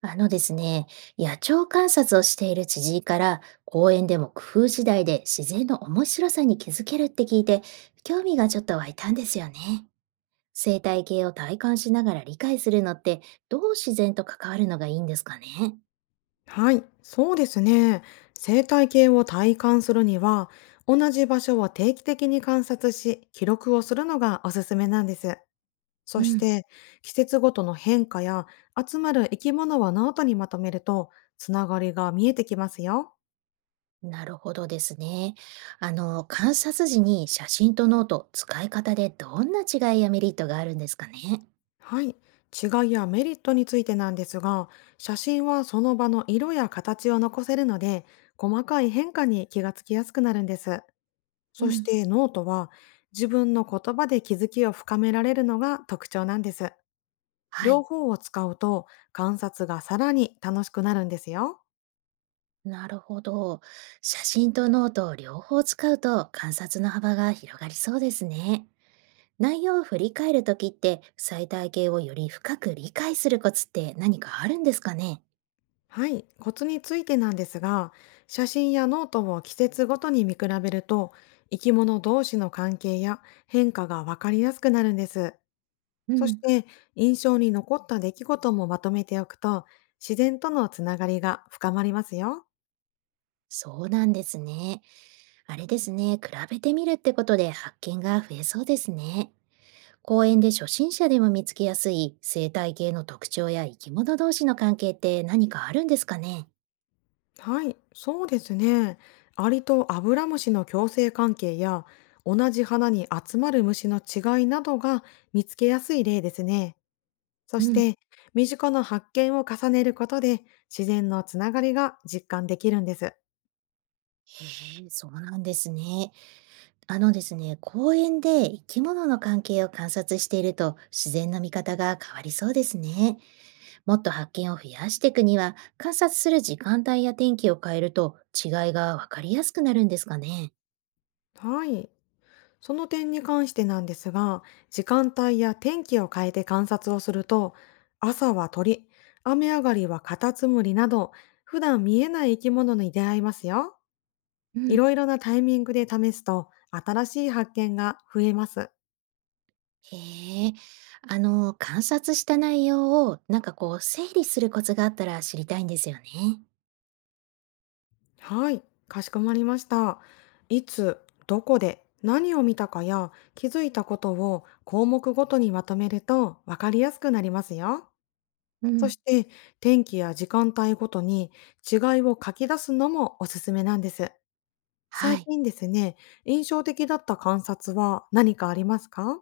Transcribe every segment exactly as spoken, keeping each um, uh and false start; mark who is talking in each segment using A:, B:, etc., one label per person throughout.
A: あのですね、野鳥観察をしている知人から、公園でも工夫次第で自然の面白さに気づけるって聞いて、興味がちょっと湧いたんですよね。生態系を体感しながら理解するのって、どう自然と関わるのがいいんですかね。
B: はい、そうですね。生態系を体感するには、同じ場所を定期的に観察し、記録をするのがおすすめなんです。そ
A: う
B: し
A: ん。
B: て、季節ごとの変化や集まる生き物はノートにまとめると、つながりが見えてきますよ。
A: なるほどですね。あの、観察時に写真とノート、使い方でどんな違いやメリットがあるんですかね。
B: はい、違いやメリットについてなんですが、写真はその場の色や形を残せるので、細かい変化に気がつきやすくなるんです。
A: う
B: そし
A: ん。
B: てノートは自分の言葉で気づきを深められるのが特徴なんです。
A: は
B: 両
A: い。
B: 方を使うと観察がさらに楽しくなるんですよ。
A: なるほど。写真とノートを両方使うと観察の幅が広がりそうですね。内容を振り返るときって最体系をより深く理解するコツって何かあるんですかね？
B: はい、コツについてなんですが、写真やノートを季節ごとに見比べると生き物同士の関係や変化がわかりやすくなるんです。
A: う
B: そし
A: ん。
B: て印象に残った出来事もまとめておくと自然とのつながりが深まりますよ。
A: そうなんですね。あれですね。比べてみるってことで発見が増えそうですね。公園で初心者でも見つけやすい生態系の特徴や生き物同士の関係って何かあるんですかね？
B: はい、そうですね。アリとアブラムシの共生関係や、同じ花に集まる虫の違いなどが見つけやすい例ですね。そ
A: う
B: し
A: ん。
B: て、身近な発見を重ねることで、自然のつながりが実感できるんです。
A: へえ、そうなんですね。あのですね、公園で生き物の関係を観察していると自然の見方が変わりそうですね。もっと発見を増やしていくには、観察する時間帯や天気を変えると違いがわかりやすくなるんですかね。
B: はい。その点に関してなんですが、時間帯や天気を変えて観察をすると、朝は鳥、雨上がりはカタツムリなど、普段見えない生き物に出会いますよ。
A: う
B: い
A: ん。
B: ろいろなタイミングで試すと、新しい発見が増えます。
A: へえ。あの、観察した内容をなんかこう整理するコツがあったら知りたいんですよね。
B: はい、かしこまりました。いつ、どこで、何を見たかや気づいたことを項目ごとにまとめると分かりやすくなりますよ。
A: う
B: そ
A: ん。
B: して、天気や時間帯ごとに違いを書き出すのもおすすめなんです。
A: は
B: 最
A: い。
B: 近ですね、印象的だった観察は何かありますか？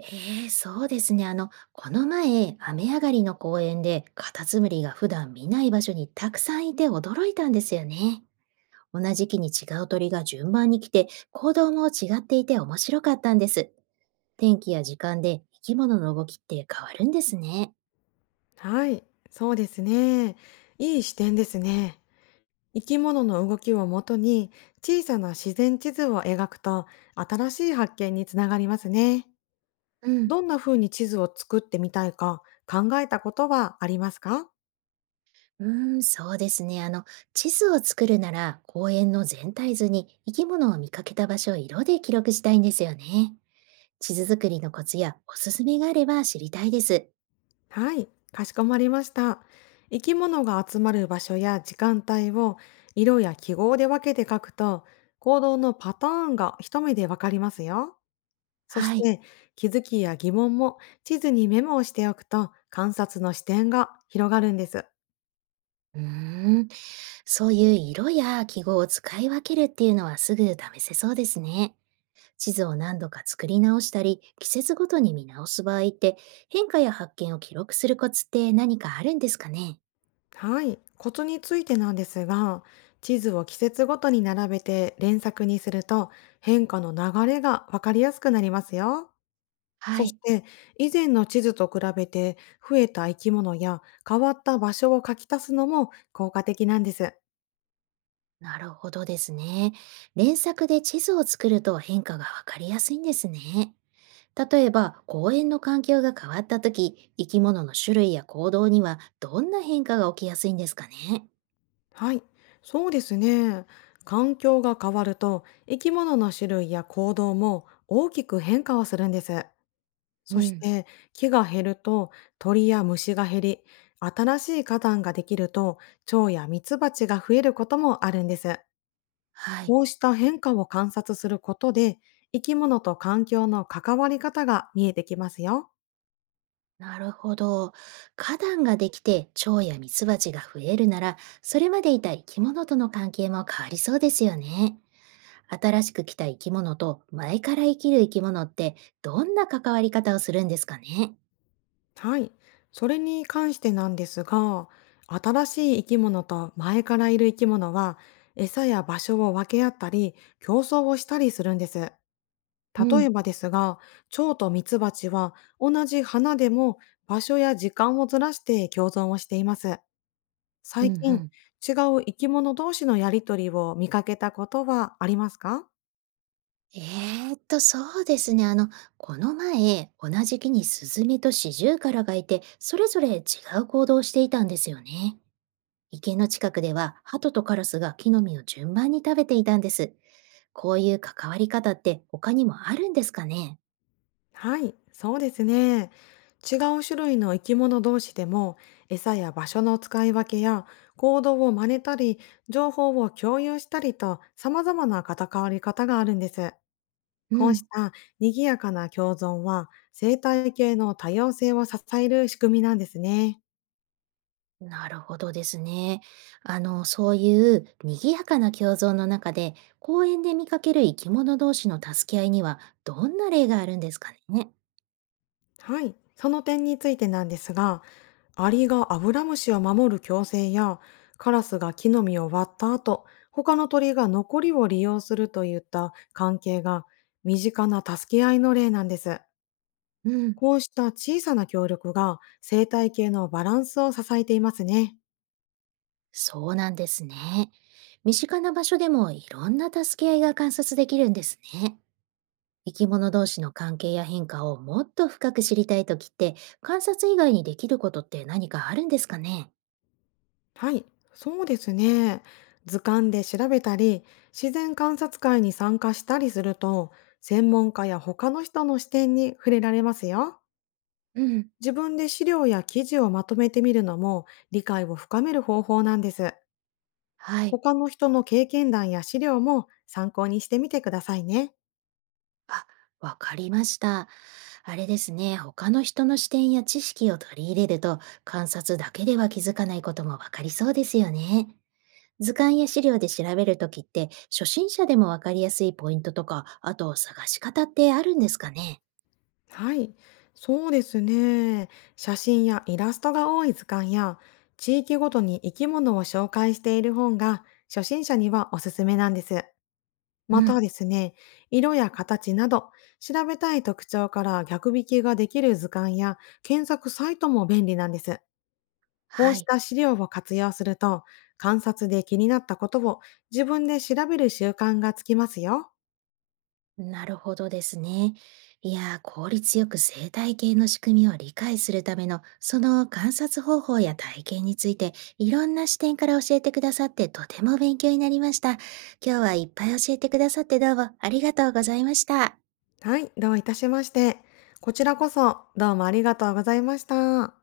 A: ええ、そうですね。あの、この前、雨上がりの公園で、カタツムリが普段見ない場所にたくさんいて驚いたんですよね。同じ木に違う鳥が順番に来て、行動も違っていて面白かったんです。天気や時間で生き物の動きって変わるんですね。
B: はい、そうですね。いい視点ですね。生き物の動きをもとに小さな自然地図を描くと新しい発見につながりますね。
A: うん。
B: どんな風に地図を作ってみたいか考えたことはありますか？
A: うーん、そうですね。あの、地図を作るなら、公園の全体図に生き物を見かけた場所を色で記録したいんですよね。地図作りのコツやおすすめがあれば知りたいです。
B: はい、かしこまりました。生き物が集まる場所や時間帯を色や記号で分けて書くと行動のパターンが一目でわかりますよ。そし
A: はい。
B: て気づきや疑問も地図にメモをしておくと観察の視点が広がるんです。
A: うーん、そういう色や記号を使い分けるっていうのはすぐ試せそうですね。地図を何度か作り直したり、季節ごとに見直す場合って、変化や発見を記録するコツって何かあるんですかね？
B: はい、コツについてなんですが、地図を季節ごとに並べて連作にすると変化の流れがわかりやすくなりますよ。
A: は
B: そし
A: い。
B: て以前の地図と比べて増えた生き物や変わった場所を書き足すのも効果的なんです。
A: なるほどですね。連作で地図を作ると変化がわかりやすいんですね。例えば、公園の環境が変わった時、生き物の種類や行動にはどんな変化が起きやすいんですかね？
B: はい、そうですね。環境が変わると生き物の種類や行動も大きく変化をするんです。
A: う
B: そし
A: ん。
B: て木が減ると鳥や虫が減り、新しい花壇ができると蝶やミツバチが増えることもあるんです。
A: はい。
B: こうした変化を観察することで、生き物と環境の関わり方が見えてきますよ。
A: なるほど。花壇ができて蝶やミツバチが増えるなら、それまでいた生き物との関係も変わりそうですよね。新しく来た生き物と前から生きる生き物ってどんな関わり方をするんですかね？
B: はい。それに関してなんですが、新しい生き物と前からいる生き物は、餌や場所を分け合ったり、競争をしたりするんです。
A: う
B: 例え
A: ん、
B: ばですが、蝶とミツバチは同じ花でも場所や時間をずらして共存をしています。
A: うん、
B: 最
A: う
B: 近、
A: ん。
B: 違う生き物同士のやりとりを見かけたことはありますか？
A: えーっと、そうですね。あの、この前、同じ木にスズメとシジュウカラがいて、それぞれ違う行動をしていたんですよね。池の近くでは、ハトとカラスが木の実を順番に食べていたんです。こういう関わり方って他にもあるんですかね？
B: はい、そうですね。違う種類の生き物同士でも餌や場所の使い分けや行動を真似たり情報を共有したりと様々な戦わり方があるんです。
A: う
B: こうし
A: ん。
B: た賑やかな共存は、生態系の多様性を支える仕組みなんですね。
A: なるほどですね。あの、そういう賑やかな共存の中で、公園で見かける生き物同士の助け合いには、どんな例があるんですかね？
B: はい。その点についてなんですが、アリがアブラムシを守る共生や、カラスが木の実を割った後、他の鳥が残りを利用するといった関係が、身近な助け合いの例なんです。
A: うん。
B: こうした小さな協力が生態系のバランスを支えていますね。
A: そうなんですね。身近な場所でもいろんな助け合いが観察できるんですね。生き物同士の関係や変化をもっと深く知りたいときって、観察以外にできることって何かあるんですかね？
B: はい、そうですね。図鑑で調べたり、自然観察会に参加したりすると、専門家や他の人の視点に触れられますよ。
A: うん。
B: 自分で資料や記事をまとめてみるのも理解を深める方法なんです。
A: はい。
B: 他の人の経験談や資料も参考にしてみてくださいね。
A: あ、わかりました。あれですね、他の人の視点や知識を取り入れると、観察だけでは気づかないこともわかりそうですよね。図鑑や資料で調べるときって、初心者でもわかりやすいポイントとか、あと探し方ってあるんですかね？
B: はい、そうですね。写真やイラストが多い図鑑や、地域ごとに生き物を紹介している本が初心者にはおすすめなんです。
A: う
B: また
A: ん。
B: ですね、色や形など、調べたい特徴から逆引きができる図鑑や検索サイトも便利なんです。こう
A: は
B: し
A: い。
B: た資料を活用すると、観察で気になったことを自分で調べる習慣がつきますよ。
A: なるほどですね。いやー、効率よく生態系の仕組みを理解するための、その観察方法や体験について、いろんな視点から教えてくださって、とても勉強になりました。今日はいっぱい教えてくださってどうもありがとうございました。
B: はい、どういたしまして。こちらこそ、どうもありがとうございました。